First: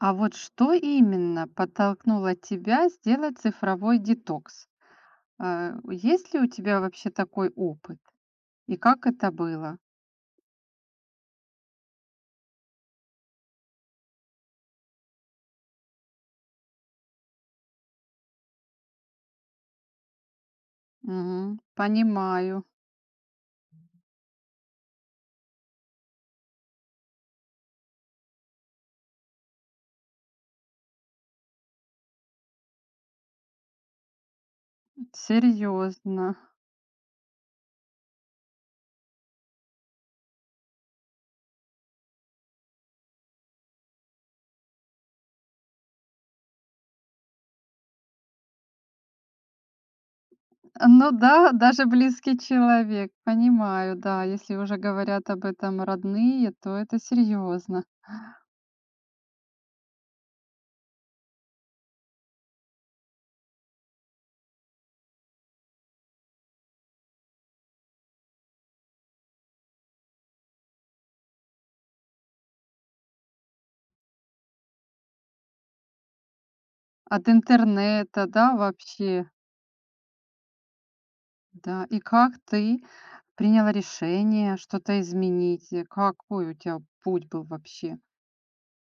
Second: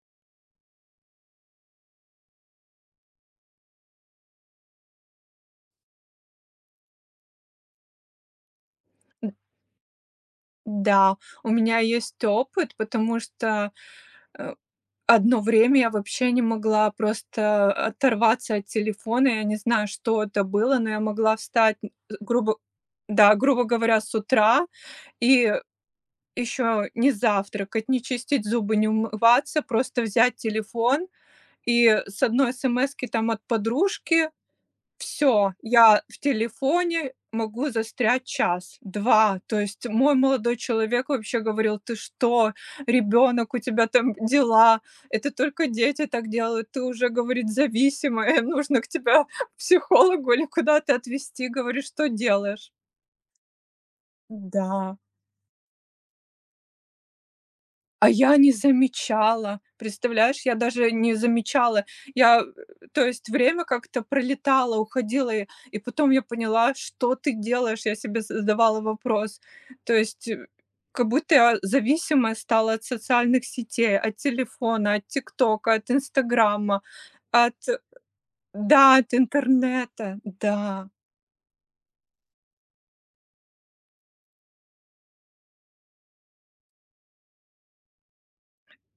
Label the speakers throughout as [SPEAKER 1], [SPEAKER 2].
[SPEAKER 1] А вот что именно подтолкнуло тебя сделать цифровой детокс? Есть ли у тебя вообще такой опыт? И как это
[SPEAKER 2] М,
[SPEAKER 1] было?
[SPEAKER 2] да, у меня есть опыт, потому что, э, одно время я вообще не могла просто оторваться от телефона. Я не знаю, что это было, но я могла
[SPEAKER 1] Мгм.
[SPEAKER 2] встать, н грубо
[SPEAKER 1] Понимаю.
[SPEAKER 2] да, грубо говоря, с утра и еще не завтракать, не чистить зубы, не умываться, просто взять телефон и с одной смски там от подружки все. Я в
[SPEAKER 1] Серьезно.
[SPEAKER 2] телефоне могу застрять час, два. То есть мой молодой человек вообще говорил: "Ты что? Ребенок? У тебя там дела. Это только дети так делают. Ты уже, говорит, зависимая. Нужно к тебя к психологу или куда-то
[SPEAKER 1] Ну
[SPEAKER 2] отвезти".
[SPEAKER 1] да,
[SPEAKER 2] Говорит:
[SPEAKER 1] даже
[SPEAKER 2] "Что
[SPEAKER 1] близкий
[SPEAKER 2] делаешь?"
[SPEAKER 1] человек. Понимаю, да. Если уже
[SPEAKER 2] Да.
[SPEAKER 1] говорят об этом родные, то это серьезно.
[SPEAKER 2] А я не замечала. Представляешь, я даже не замечала. Я, э, то есть время как-то пролетало, уходило, и потом я поняла, что ты делаешь. Я себе задавала вопрос. То есть, как будто я зависимая стала от социальных сетей, от телефона, от "Тиктока", от "Инстаграма",
[SPEAKER 1] От
[SPEAKER 2] от
[SPEAKER 1] интернета, да,
[SPEAKER 2] да, от
[SPEAKER 1] вообще.
[SPEAKER 2] интернета. Да.
[SPEAKER 1] Да. И как ты приняла решение что-то изменить? И какой у тебя путь был вообще?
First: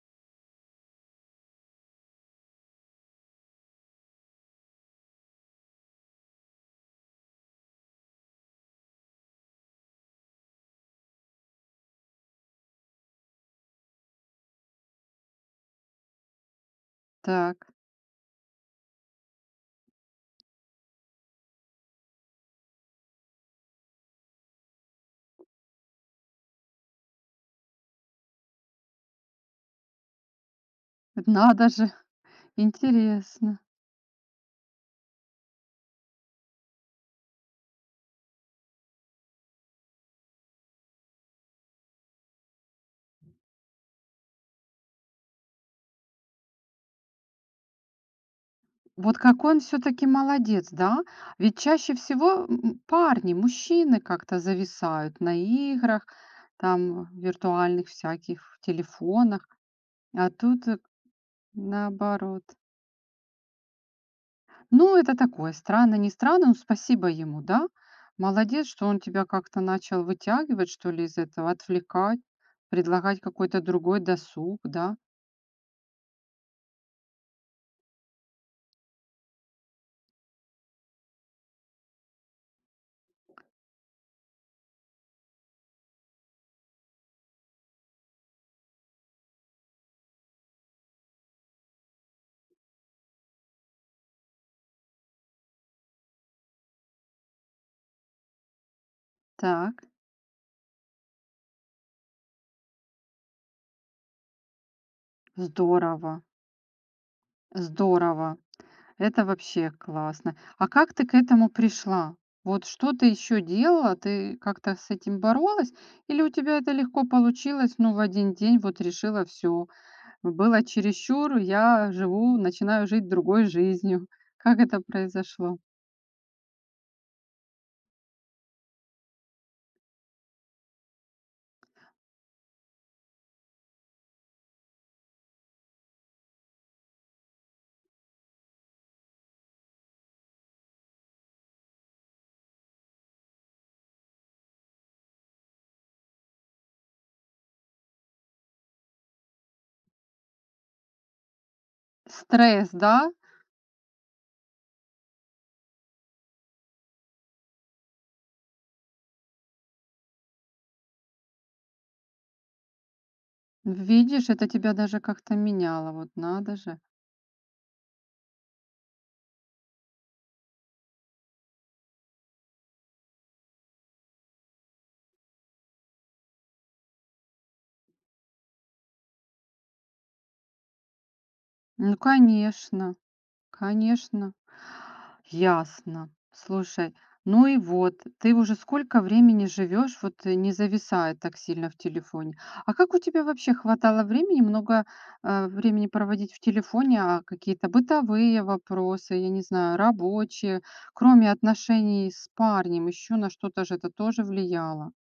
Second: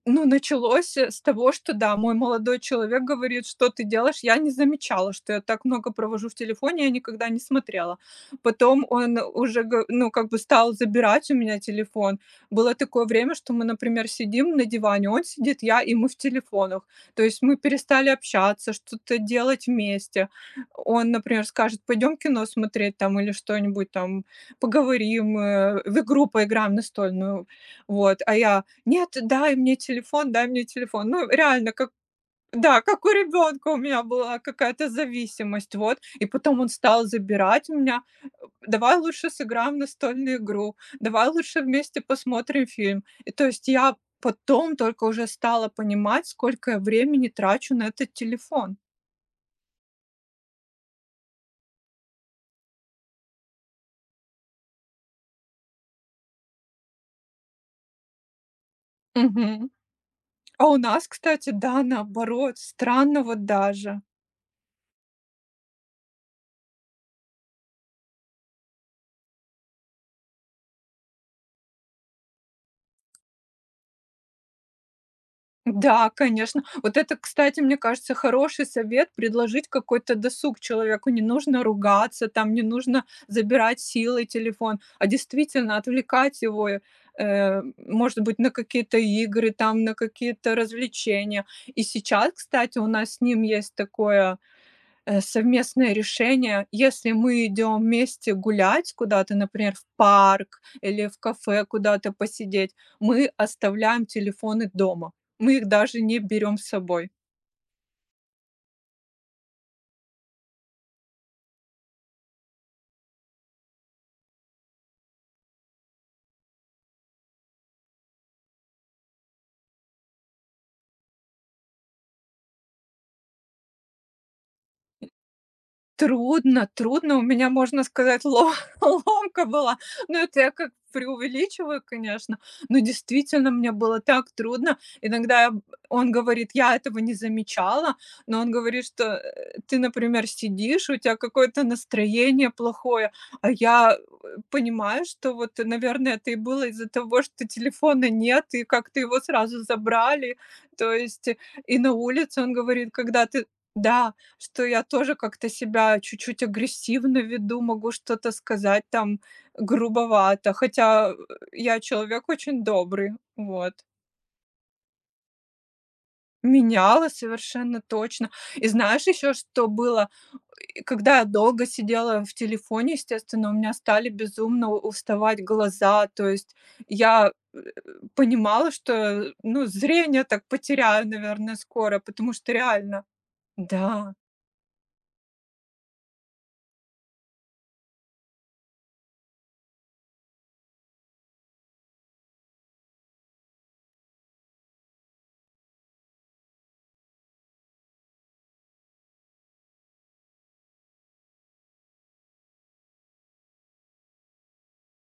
[SPEAKER 2] Ну, началось, с того, что да, мой молодой человек говорит: "Что ты делаешь?" Я не замечала, что я так много провожу в телефоне, я никогда не смотрела. Потом он уже го ну, как бы стал забирать у меня телефон. Было такое время, что мы, например, сидим на диване, он сидит, я, и мы в телефонах. То есть мы
[SPEAKER 1] Так.
[SPEAKER 2] перестали общаться, что-то делать вместе. Он, например, скажет: "Пойдем кино смотреть там или что-нибудь там, поговорим, в игру поиграем настольную". Вот, а я: нет, дай мне телефон, дай мне телефон. Ну,
[SPEAKER 1] Надо
[SPEAKER 2] реально, как
[SPEAKER 1] же,
[SPEAKER 2] да, как у
[SPEAKER 1] интересно.
[SPEAKER 2] ребёнка у меня была какая-то зависимость, вот. И потом он стал забирать у меня. Давай лучше сыграем в настольную игру, давай лучше вместе посмотрим фильм. И то есть я потом только уже стала понимать, сколько я времени трачу на этот телефон.
[SPEAKER 1] Вот как он все-таки молодец, да? Ведь чаще всего парни, мужчины как-то зависают на играх, там, виртуальных всяких, в телефонах,
[SPEAKER 2] Мгм.
[SPEAKER 1] а
[SPEAKER 2] А
[SPEAKER 1] тут
[SPEAKER 2] у нас, кстати, да,
[SPEAKER 1] наоборот.
[SPEAKER 2] наоборот, странно вот даже.
[SPEAKER 1] Ну, это такое, странно, не странно, но спасибо ему, да? Молодец, что он тебя как-то начал вытягивать, что ли, из этого, отвлекать, предлагать какой-то другой досуг, да?
[SPEAKER 2] Да, конечно. Вот это, кстати, мне кажется, хороший совет — предложить какой-то досуг человеку. Не нужно ругаться, там не нужно забирать силой телефон, а действительно отвлекать его, может быть, на какие-то игры, там, на какие-то развлечения. И сейчас, кстати, у нас с ним есть такое совместное решение. Если мы идем вместе гулять куда-то, например,
[SPEAKER 1] Так,
[SPEAKER 2] в парк или в кафе куда-то посидеть, мы оставляем телефоны дома. Мы их даже не
[SPEAKER 1] здорово,
[SPEAKER 2] берем с собой.
[SPEAKER 1] здорово. Это вообще классно. А как ты к этому пришла? Вот что ты еще делала? Ты как-то с этим боролась? Или у тебя это легко получилось? Ну, в один день вот решила все. Было чересчур, я живу, начинаю жить другой жизнью. Как это произошло?
[SPEAKER 2] Трудно, трудно. У меня, можно сказать, ло ломка была. Ну, это я как преувеличиваю, конечно, но действительно мне было так трудно. Иногда я б он говорит: "Я этого не замечала", но он говорит, что, ты, например, сидишь, у тебя какое-то настроение плохое, а я понимаю, что вот, наверное, это и было из-за того, что телефона нет и как-то его сразу забрали. То есть, и на улице, он
[SPEAKER 1] Стресс,
[SPEAKER 2] говорит,
[SPEAKER 1] да?
[SPEAKER 2] когда ты. Да, что я тоже как-то себя чуть-чуть агрессивно веду, могу что-то сказать там грубовато, хотя я человек очень добрый, вот.
[SPEAKER 1] Видишь, это тебя даже как-то меняло. Вот надо же.
[SPEAKER 2] Меняла совершенно точно. И знаешь еще, что было? И когда я долго сидела в телефоне, естественно, у меня стали безумно уставать глаза, то есть я понимала, что, ну, зрение так потеряю, наверное, скоро,
[SPEAKER 1] Ну,
[SPEAKER 2] потому что
[SPEAKER 1] конечно,
[SPEAKER 2] реально, да.
[SPEAKER 1] конечно. Ясно. Слушай, ну и вот, ты уже сколько времени живешь, вот не зависая так сильно в телефоне. А как у тебя вообще хватало времени, много времени проводить в телефоне, а какие-то бытовые вопросы, я не знаю, рабочие, кроме отношений с парнем, еще на что-то же это тоже влияло.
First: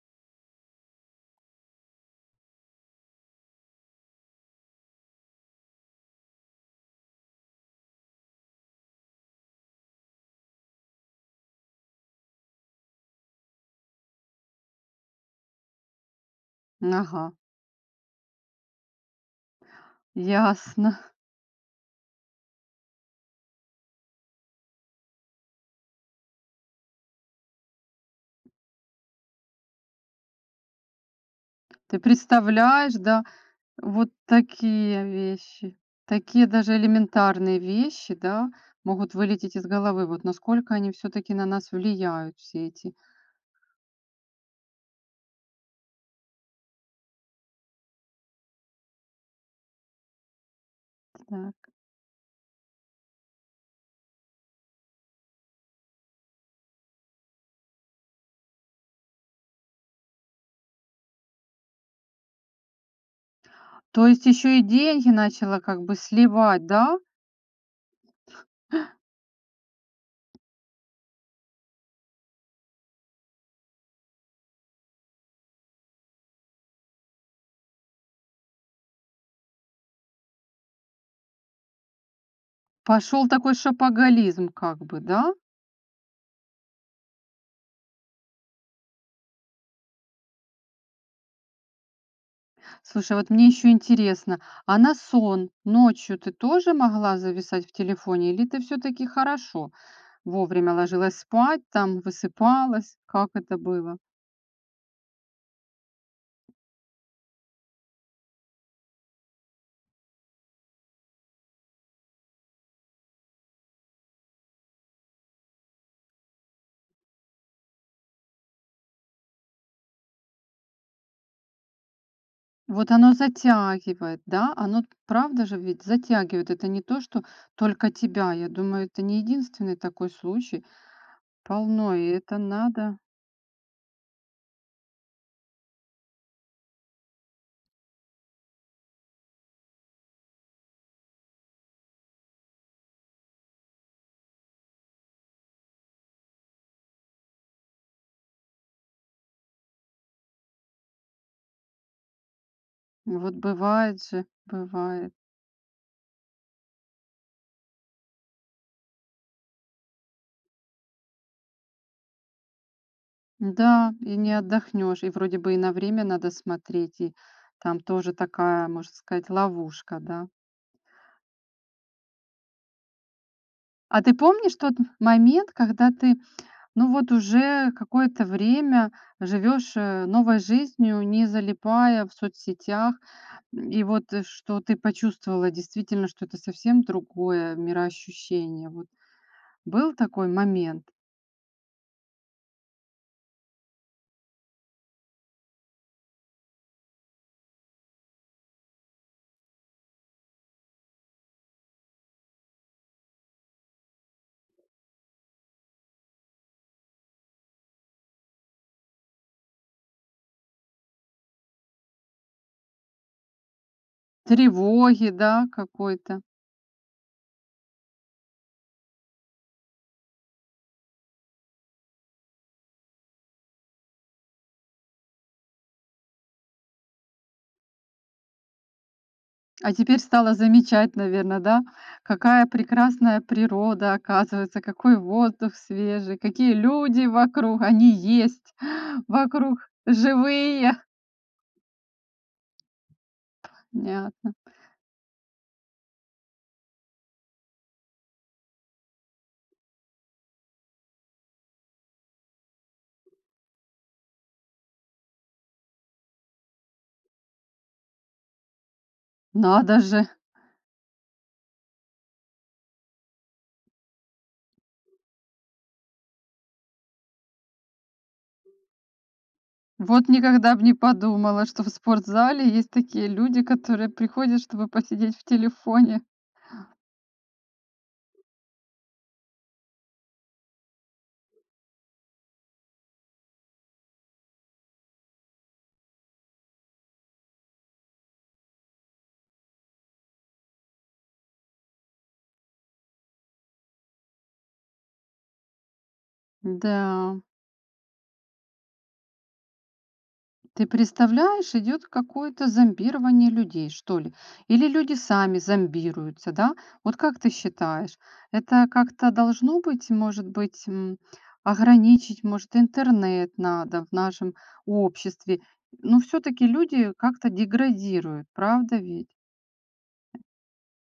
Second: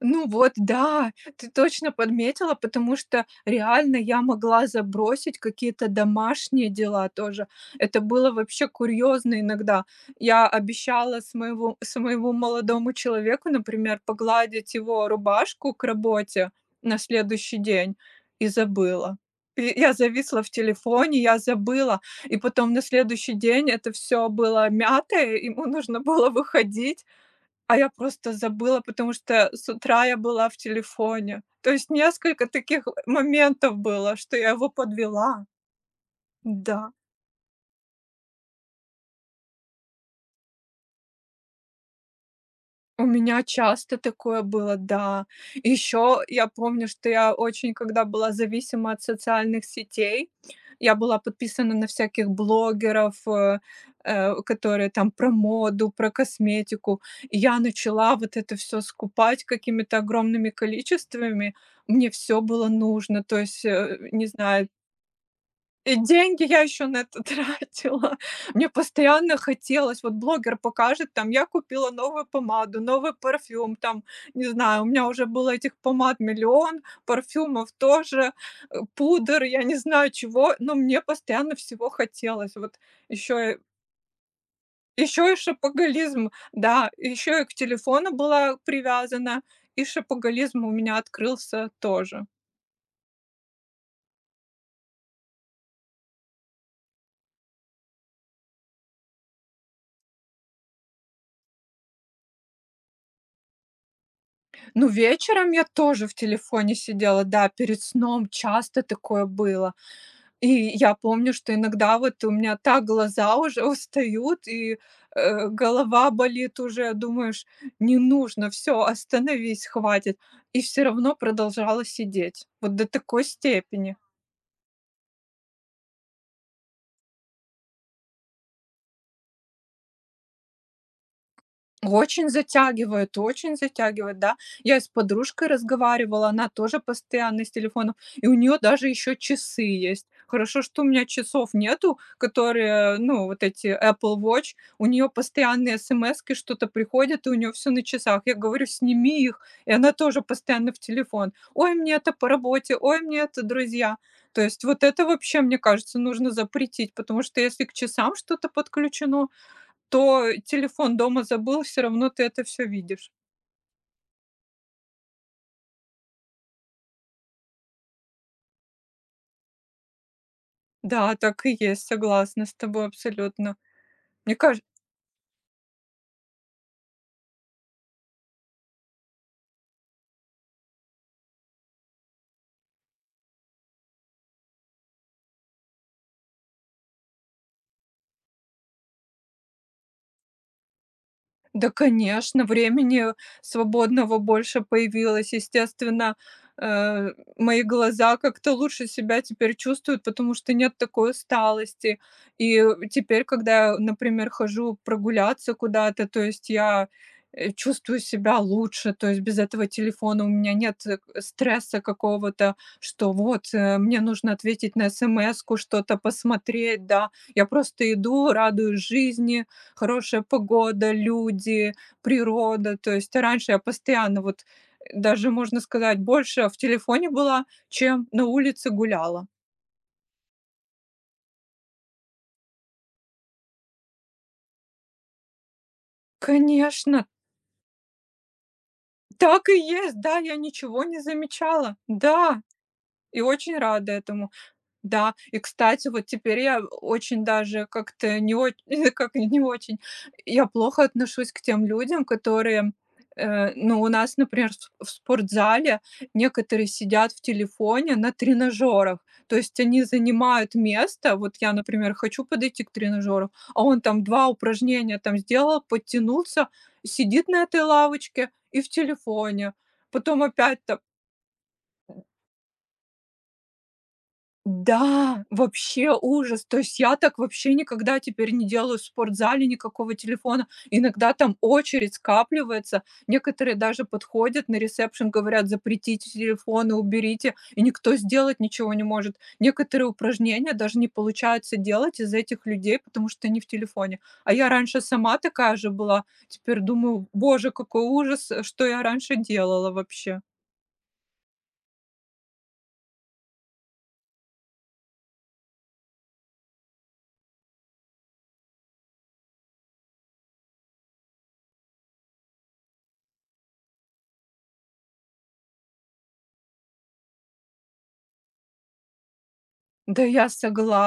[SPEAKER 2] Ну вот, да, ты точно подметила, потому что реально я могла забросить какие-то домашние дела тоже. Это было вообще курьезно иногда. Я обещала своему молодому человеку, например, погладить его рубашку к работе на
[SPEAKER 1] Ага,
[SPEAKER 2] следующий день и забыла. И я зависла в
[SPEAKER 1] ясно.
[SPEAKER 2] телефоне, я забыла. И потом на следующий день это все было мятое, ему нужно было выходить, а я просто забыла, потому что с утра я была в телефоне. То есть
[SPEAKER 1] Ты
[SPEAKER 2] несколько таких
[SPEAKER 1] представляешь, да?
[SPEAKER 2] моментов
[SPEAKER 1] Вот
[SPEAKER 2] было, что я его
[SPEAKER 1] такие
[SPEAKER 2] подвела.
[SPEAKER 1] вещи, такие даже
[SPEAKER 2] Да.
[SPEAKER 1] элементарные вещи, да, могут вылететь из головы. Вот насколько они все-таки на нас влияют, все эти.
[SPEAKER 2] У меня часто такое было, да. Еще я помню, что я очень, когда была зависима от социальных сетей, я была
[SPEAKER 1] Да.
[SPEAKER 2] подписана на всяких блогеров, которые там про моду, про косметику. И я начала вот это все скупать какими-то огромными количествами. Мне все было нужно. То есть,
[SPEAKER 1] То
[SPEAKER 2] не
[SPEAKER 1] есть еще и
[SPEAKER 2] знаю,
[SPEAKER 1] деньги начала как бы
[SPEAKER 2] и деньги я
[SPEAKER 1] сливать,
[SPEAKER 2] еще на
[SPEAKER 1] да?
[SPEAKER 2] это тратила. Мне постоянно хотелось, вот блогер покажет, там, я купила новую помаду, новый парфюм, там, не знаю, у меня уже было этих помад миллион, парфюмов тоже, пудр, я не знаю чего, но мне постоянно всего хотелось. Вот
[SPEAKER 1] Пошел такой
[SPEAKER 2] еще
[SPEAKER 1] шопоголизм, как бы,
[SPEAKER 2] еще
[SPEAKER 1] да?
[SPEAKER 2] и шопоголизм, да, еще и к телефону была привязана, и шопоголизм у меня открылся тоже.
[SPEAKER 1] Слушай, вот мне еще интересно, а на сон ночью ты тоже могла зависать в телефоне, или ты все-таки хорошо вовремя ложилась спать, там высыпалась? Как это было?
[SPEAKER 2] Ну, вечером я тоже в телефоне сидела, да, перед сном часто такое было. И я помню, что иногда вот у меня так глаза уже устают, и, голова болит уже. Думаешь: "Не нужно, все, остановись, хватит". И все равно продолжала сидеть. Вот до
[SPEAKER 1] Вот оно
[SPEAKER 2] такой степени.
[SPEAKER 1] затягивает, да? Оно, правда же, ведь затягивает. Это не то, что только тебя. Я думаю, это не единственный такой случай. Полно, и это надо.
[SPEAKER 2] Очень затягивает, да. Я и с подружкой разговаривала, она тоже постоянно с телефоном, и у нее даже еще часы есть. Хорошо, что у меня часов нету, которые, ну, вот эти Apple Watch. У нее постоянные смски, что-то приходят, и у нее все на часах. Я говорю: "Сними их". И она тоже постоянно в телефон. "Ой, мне это по работе, ой, мне
[SPEAKER 1] Вот
[SPEAKER 2] это друзья".
[SPEAKER 1] бывает же,
[SPEAKER 2] То есть вот это
[SPEAKER 1] бывает.
[SPEAKER 2] вообще, мне кажется, нужно запретить, потому что если к часам что-то подключено, то телефон дома забыл, все равно ты это все видишь.
[SPEAKER 1] Да, и не отдохнешь. И вроде бы и на время надо смотреть. И там тоже такая, можно сказать, ловушка, да?
[SPEAKER 2] Да, так и есть, согласна с тобой абсолютно.
[SPEAKER 1] А ты
[SPEAKER 2] Мне
[SPEAKER 1] помнишь
[SPEAKER 2] кажется,
[SPEAKER 1] тот момент, когда ты, ну вот уже какое-то время живешь новой жизнью, не залипая в соцсетях, и вот, что ты почувствовала действительно, что это совсем другое мироощущение. Вот был такой момент
[SPEAKER 2] да, конечно, времени свободного больше появилось. Естественно, э, мои глаза как-то лучше себя теперь чувствуют, потому что нет такой усталости. И теперь, когда я, например, хожу прогуляться куда-то, то есть я чувствую себя лучше. То есть без этого телефона у меня нет, стресса какого-то, что вот, мне нужно ответить на
[SPEAKER 1] тревоги, да,
[SPEAKER 2] смску, что-то
[SPEAKER 1] какой-то.
[SPEAKER 2] посмотреть, да. Я просто иду, радуюсь жизни, хорошая погода, люди, природа. То есть раньше я постоянно вот, даже, можно сказать, больше в телефоне была, чем на улице гуляла.
[SPEAKER 1] А теперь стала замечать, наверное, да, какая прекрасная природа оказывается, какой воздух свежий, какие
[SPEAKER 2] Конечно,
[SPEAKER 1] люди вокруг, они есть
[SPEAKER 2] так и
[SPEAKER 1] вокруг,
[SPEAKER 2] есть, да, я
[SPEAKER 1] живые.
[SPEAKER 2] ничего не замечала. Да, и очень рада этому.
[SPEAKER 1] Понятно.
[SPEAKER 2] Да, и, кстати, вот теперь я очень даже как-то не очень, как не очень, я плохо отношусь к тем людям, которые, ну, у нас, например, в спортзале некоторые сидят в телефоне на тренажерах. То есть
[SPEAKER 1] Надо
[SPEAKER 2] они
[SPEAKER 1] же!
[SPEAKER 2] занимают место. Вот я, например, хочу подойти к тренажеру, а он там 2 упражнения там сделал, подтянулся, сидит на этой лавочке и в телефоне.
[SPEAKER 1] Вот
[SPEAKER 2] Потом
[SPEAKER 1] никогда бы
[SPEAKER 2] опять
[SPEAKER 1] не
[SPEAKER 2] там.
[SPEAKER 1] подумала, что в спортзале есть такие люди, которые приходят, чтобы посидеть
[SPEAKER 2] Да,
[SPEAKER 1] в
[SPEAKER 2] вообще
[SPEAKER 1] телефоне.
[SPEAKER 2] ужас. То есть я так вообще никогда теперь не делаю в спортзале никакого телефона. Иногда там очередь скапливается. Некоторые даже подходят на ресепшн, говорят, запретите телефоны, уберите. И никто сделать ничего не может. Некоторые упражнения даже не получается делать из этих людей, потому что они в телефоне. А я раньше сама такая же была. Теперь думаю,
[SPEAKER 1] Да.
[SPEAKER 2] боже, какой ужас, что я раньше делала вообще.
[SPEAKER 1] Ты представляешь, идет какое-то зомбирование людей, что ли? Или люди сами зомбируются, да? Вот как ты считаешь, это как-то должно быть, может быть, ограничить, может, интернет надо в нашем обществе? Но все-таки люди как-то деградируют, правда ведь?
[SPEAKER 2] Да, я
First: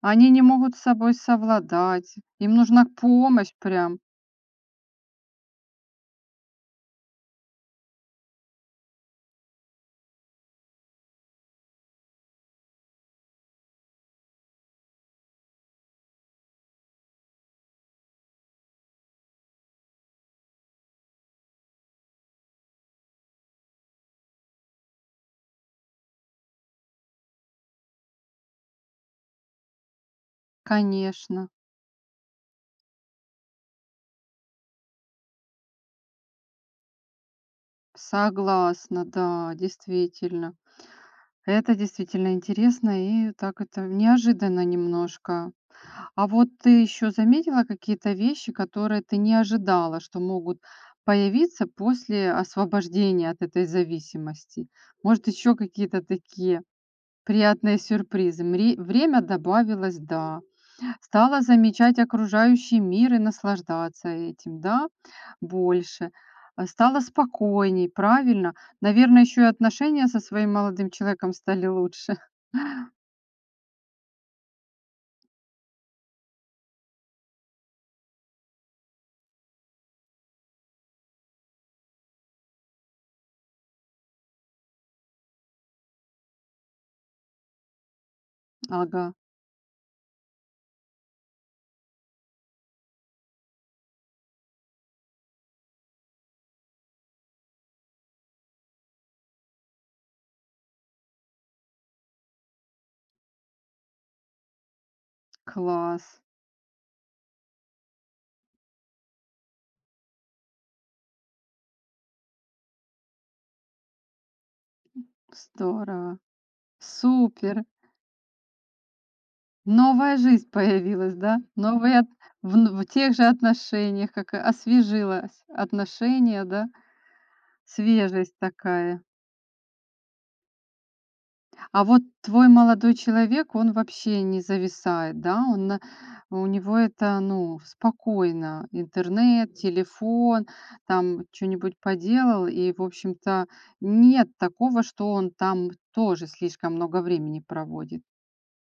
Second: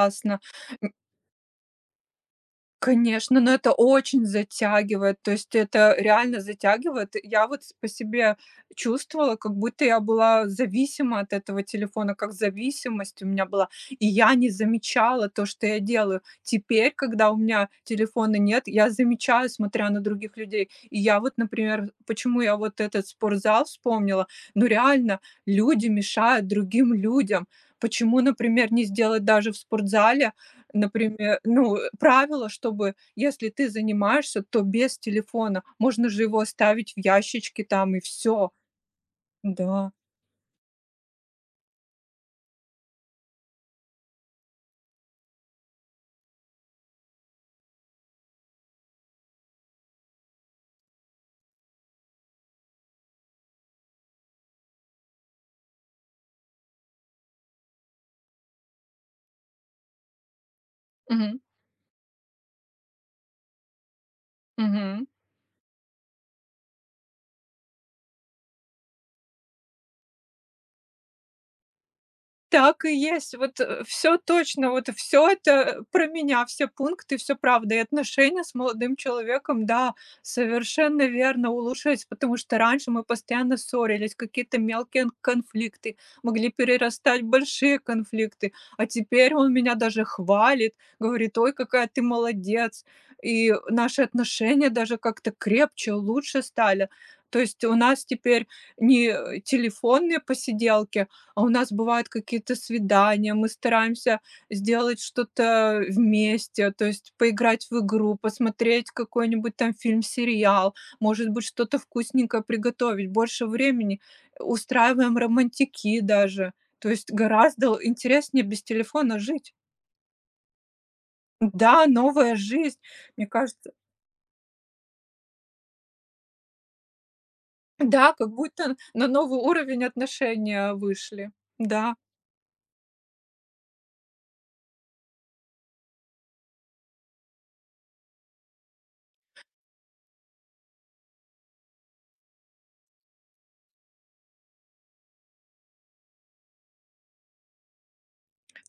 [SPEAKER 1] Они не могут с собой совладать, им нужна
[SPEAKER 2] Конечно,
[SPEAKER 1] помощь
[SPEAKER 2] но это
[SPEAKER 1] прям,
[SPEAKER 2] очень затягивает, то есть это реально затягивает. Я вот с по себе чувствовала, как будто я была зависима от этого телефона, как зависимость у меня была, и я не замечала то, что я делаю. Теперь, когда у меня телефона нет, я замечаю, смотря на других людей. И я вот, например, почему я вот этот спортзал вспомнила, ну реально, люди мешают другим людям. Почему, например, не сделать даже в спортзале. Например,
[SPEAKER 1] конечно.
[SPEAKER 2] ну, правило, чтобы если ты занимаешься, то без телефона. Можно же его оставить в ящичке там и все.
[SPEAKER 1] Согласна, да,
[SPEAKER 2] Да.
[SPEAKER 1] действительно. Это действительно интересно и так это неожиданно немножко. А вот ты еще заметила какие-то вещи, которые ты не ожидала, что могут появиться после освобождения от этой зависимости? Может, еще какие-то такие приятные сюрпризы? Время добавилось, да.
[SPEAKER 2] Мгм.
[SPEAKER 1] Стала замечать окружающий мир и наслаждаться этим, да,
[SPEAKER 2] Мгм.
[SPEAKER 1] больше. А стала спокойней, правильно. Наверное, еще и отношения со своим молодым человеком стали лучше.
[SPEAKER 2] Так и есть. Вот, все точно, вот все это про меня, все пункты, все правда. И отношения с молодым человеком, да, совершенно верно, улучшились, потому что раньше мы постоянно ссорились, какие-то мелкие конфликты могли перерастать в большие конфликты. А
[SPEAKER 1] Ага,
[SPEAKER 2] теперь он меня даже хвалит, говорит: "Ой, какая ты молодец". И наши отношения даже как-то крепче, лучше стали. То есть у нас теперь не телефонные посиделки, а у нас бывают какие-то свидания, мы стараемся сделать что-то
[SPEAKER 1] класс,
[SPEAKER 2] вместе, то есть поиграть в игру, посмотреть какой-нибудь там фильм, сериал, может быть, что-то вкусненькое приготовить. Больше времени устраиваем романтики
[SPEAKER 1] здорово,
[SPEAKER 2] даже. То есть
[SPEAKER 1] супер.
[SPEAKER 2] гораздо интереснее без телефона жить.
[SPEAKER 1] Новая жизнь появилась, да?
[SPEAKER 2] Да,
[SPEAKER 1] Новые от
[SPEAKER 2] новая
[SPEAKER 1] в н
[SPEAKER 2] жизнь.
[SPEAKER 1] в тех же
[SPEAKER 2] Мне кажется,
[SPEAKER 1] отношениях, как и освежилось отношения, да?
[SPEAKER 2] да, как
[SPEAKER 1] Свежесть
[SPEAKER 2] будто
[SPEAKER 1] такая.
[SPEAKER 2] на новый уровень отношения вышли.
[SPEAKER 1] А
[SPEAKER 2] Да.
[SPEAKER 1] вот твой молодой человек, он вообще не зависает, да? Он на У него это, ну, спокойно: интернет, телефон, там что нибудь поделал, и, в общем-то, нет такого, что он там тоже слишком много времени проводит.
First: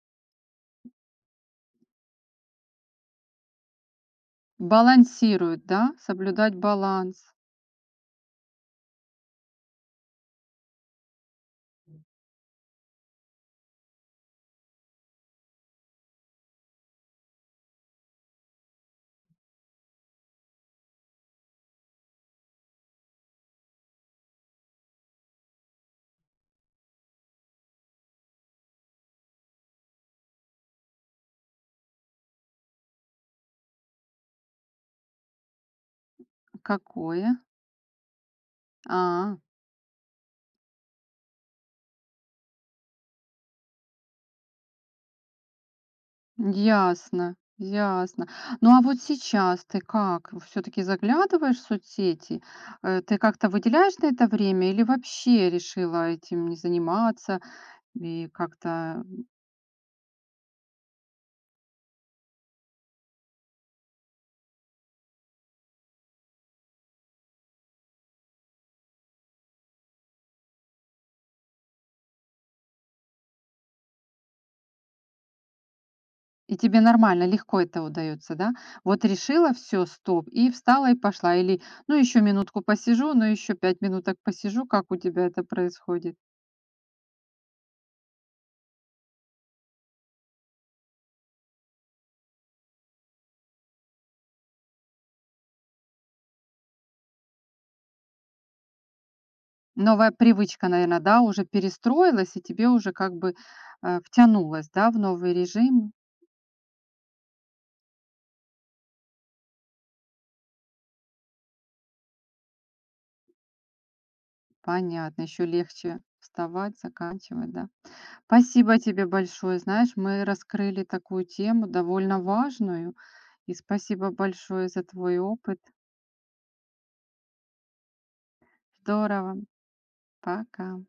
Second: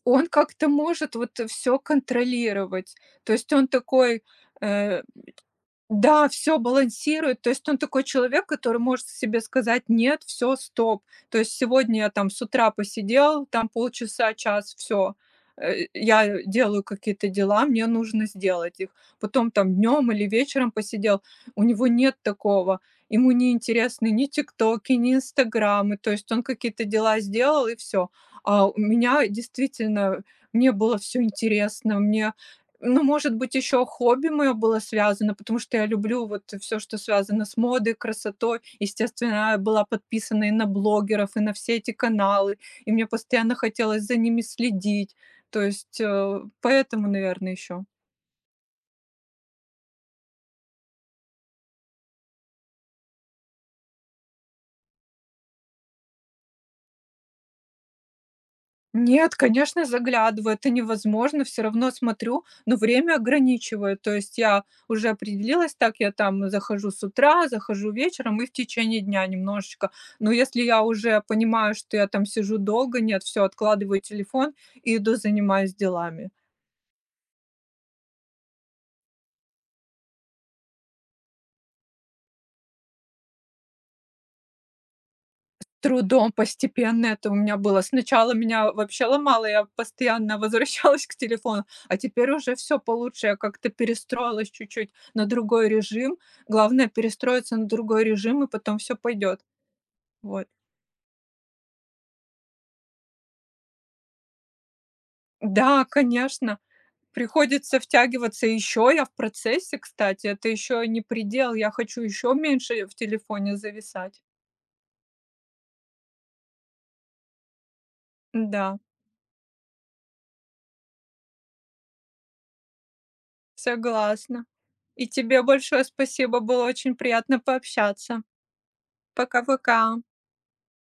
[SPEAKER 2] Он как-то может вот все контролировать. То есть он такой, э
[SPEAKER 1] Балансирует, да?
[SPEAKER 2] да,
[SPEAKER 1] Соблюдать
[SPEAKER 2] все
[SPEAKER 1] баланс.
[SPEAKER 2] балансирует. То есть он такой человек, который может себе сказать: "Нет, все, стоп". То есть сегодня я там с утра посидел, там полчаса, час, все. Я делаю какие-то дела, мне нужно сделать их. Потом там днем или вечером посидел. У него нет такого. Ему не интересны ни "Тиктоки", ни "Инстаграмы". То есть он какие-то дела сделал и все. А у меня действительно, мне было все интересно, мне, ну, может быть, еще хобби мое было связано, потому что я люблю вот все, что
[SPEAKER 1] Какое?
[SPEAKER 2] связано с модой, красотой.
[SPEAKER 1] А,
[SPEAKER 2] Естественно, я была подписана и на блогеров, и на все эти каналы, и мне постоянно хотелось за ними следить. То есть, поэтому,
[SPEAKER 1] ясно,
[SPEAKER 2] наверное, еще.
[SPEAKER 1] ясно. Ну, а вот сейчас ты как? Все таки заглядываешь в соцсети? Ты как-то выделяешь на это время или вообще решила этим не заниматься и как-то,
[SPEAKER 2] Нет, конечно, заглядываю. Это невозможно. Все равно смотрю, но время ограничиваю. То есть я уже определилась так: я там захожу с утра, захожу вечером и в течение дня немножечко. Но если я уже понимаю, что я там сижу долго, нет, все откладываю телефон и иду занимаюсь делами.
[SPEAKER 1] и тебе нормально, легко это удается, да? Вот решила: "Все, стоп"- и встала и пошла, или: "Ну, еще минутку посижу, ну, еще 5 минуток посижу". Как у тебя это происходит?
[SPEAKER 2] Трудом постепенно это у меня было. Сначала меня вообще ломало, я постоянно возвращалась к телефону, а теперь уже все получше. Я как-то перестроилась чуть-чуть на другой режим. Главное перестроиться на другой режим, и потом все пойдет.
[SPEAKER 1] Новая
[SPEAKER 2] Вот.
[SPEAKER 1] привычка, наверное, да, уже перестроилась, и тебе уже как бы, втянулась, да, в новый
[SPEAKER 2] Да,
[SPEAKER 1] режим.
[SPEAKER 2] конечно, приходится втягиваться еще. Я в процессе, кстати, это еще не предел. Я хочу еще меньше в телефоне зависать.
[SPEAKER 1] Понятно, еще легче вставать, заканчивать, да.
[SPEAKER 2] Да,
[SPEAKER 1] Спасибо тебе большое. Знаешь, мы раскрыли такую тему, довольно важную. И спасибо
[SPEAKER 2] согласна.
[SPEAKER 1] большое за
[SPEAKER 2] И
[SPEAKER 1] твой
[SPEAKER 2] тебе
[SPEAKER 1] опыт.
[SPEAKER 2] большое спасибо, было очень приятно пообщаться.
[SPEAKER 1] Здорово.
[SPEAKER 2] Пока-пока.
[SPEAKER 1] Пока.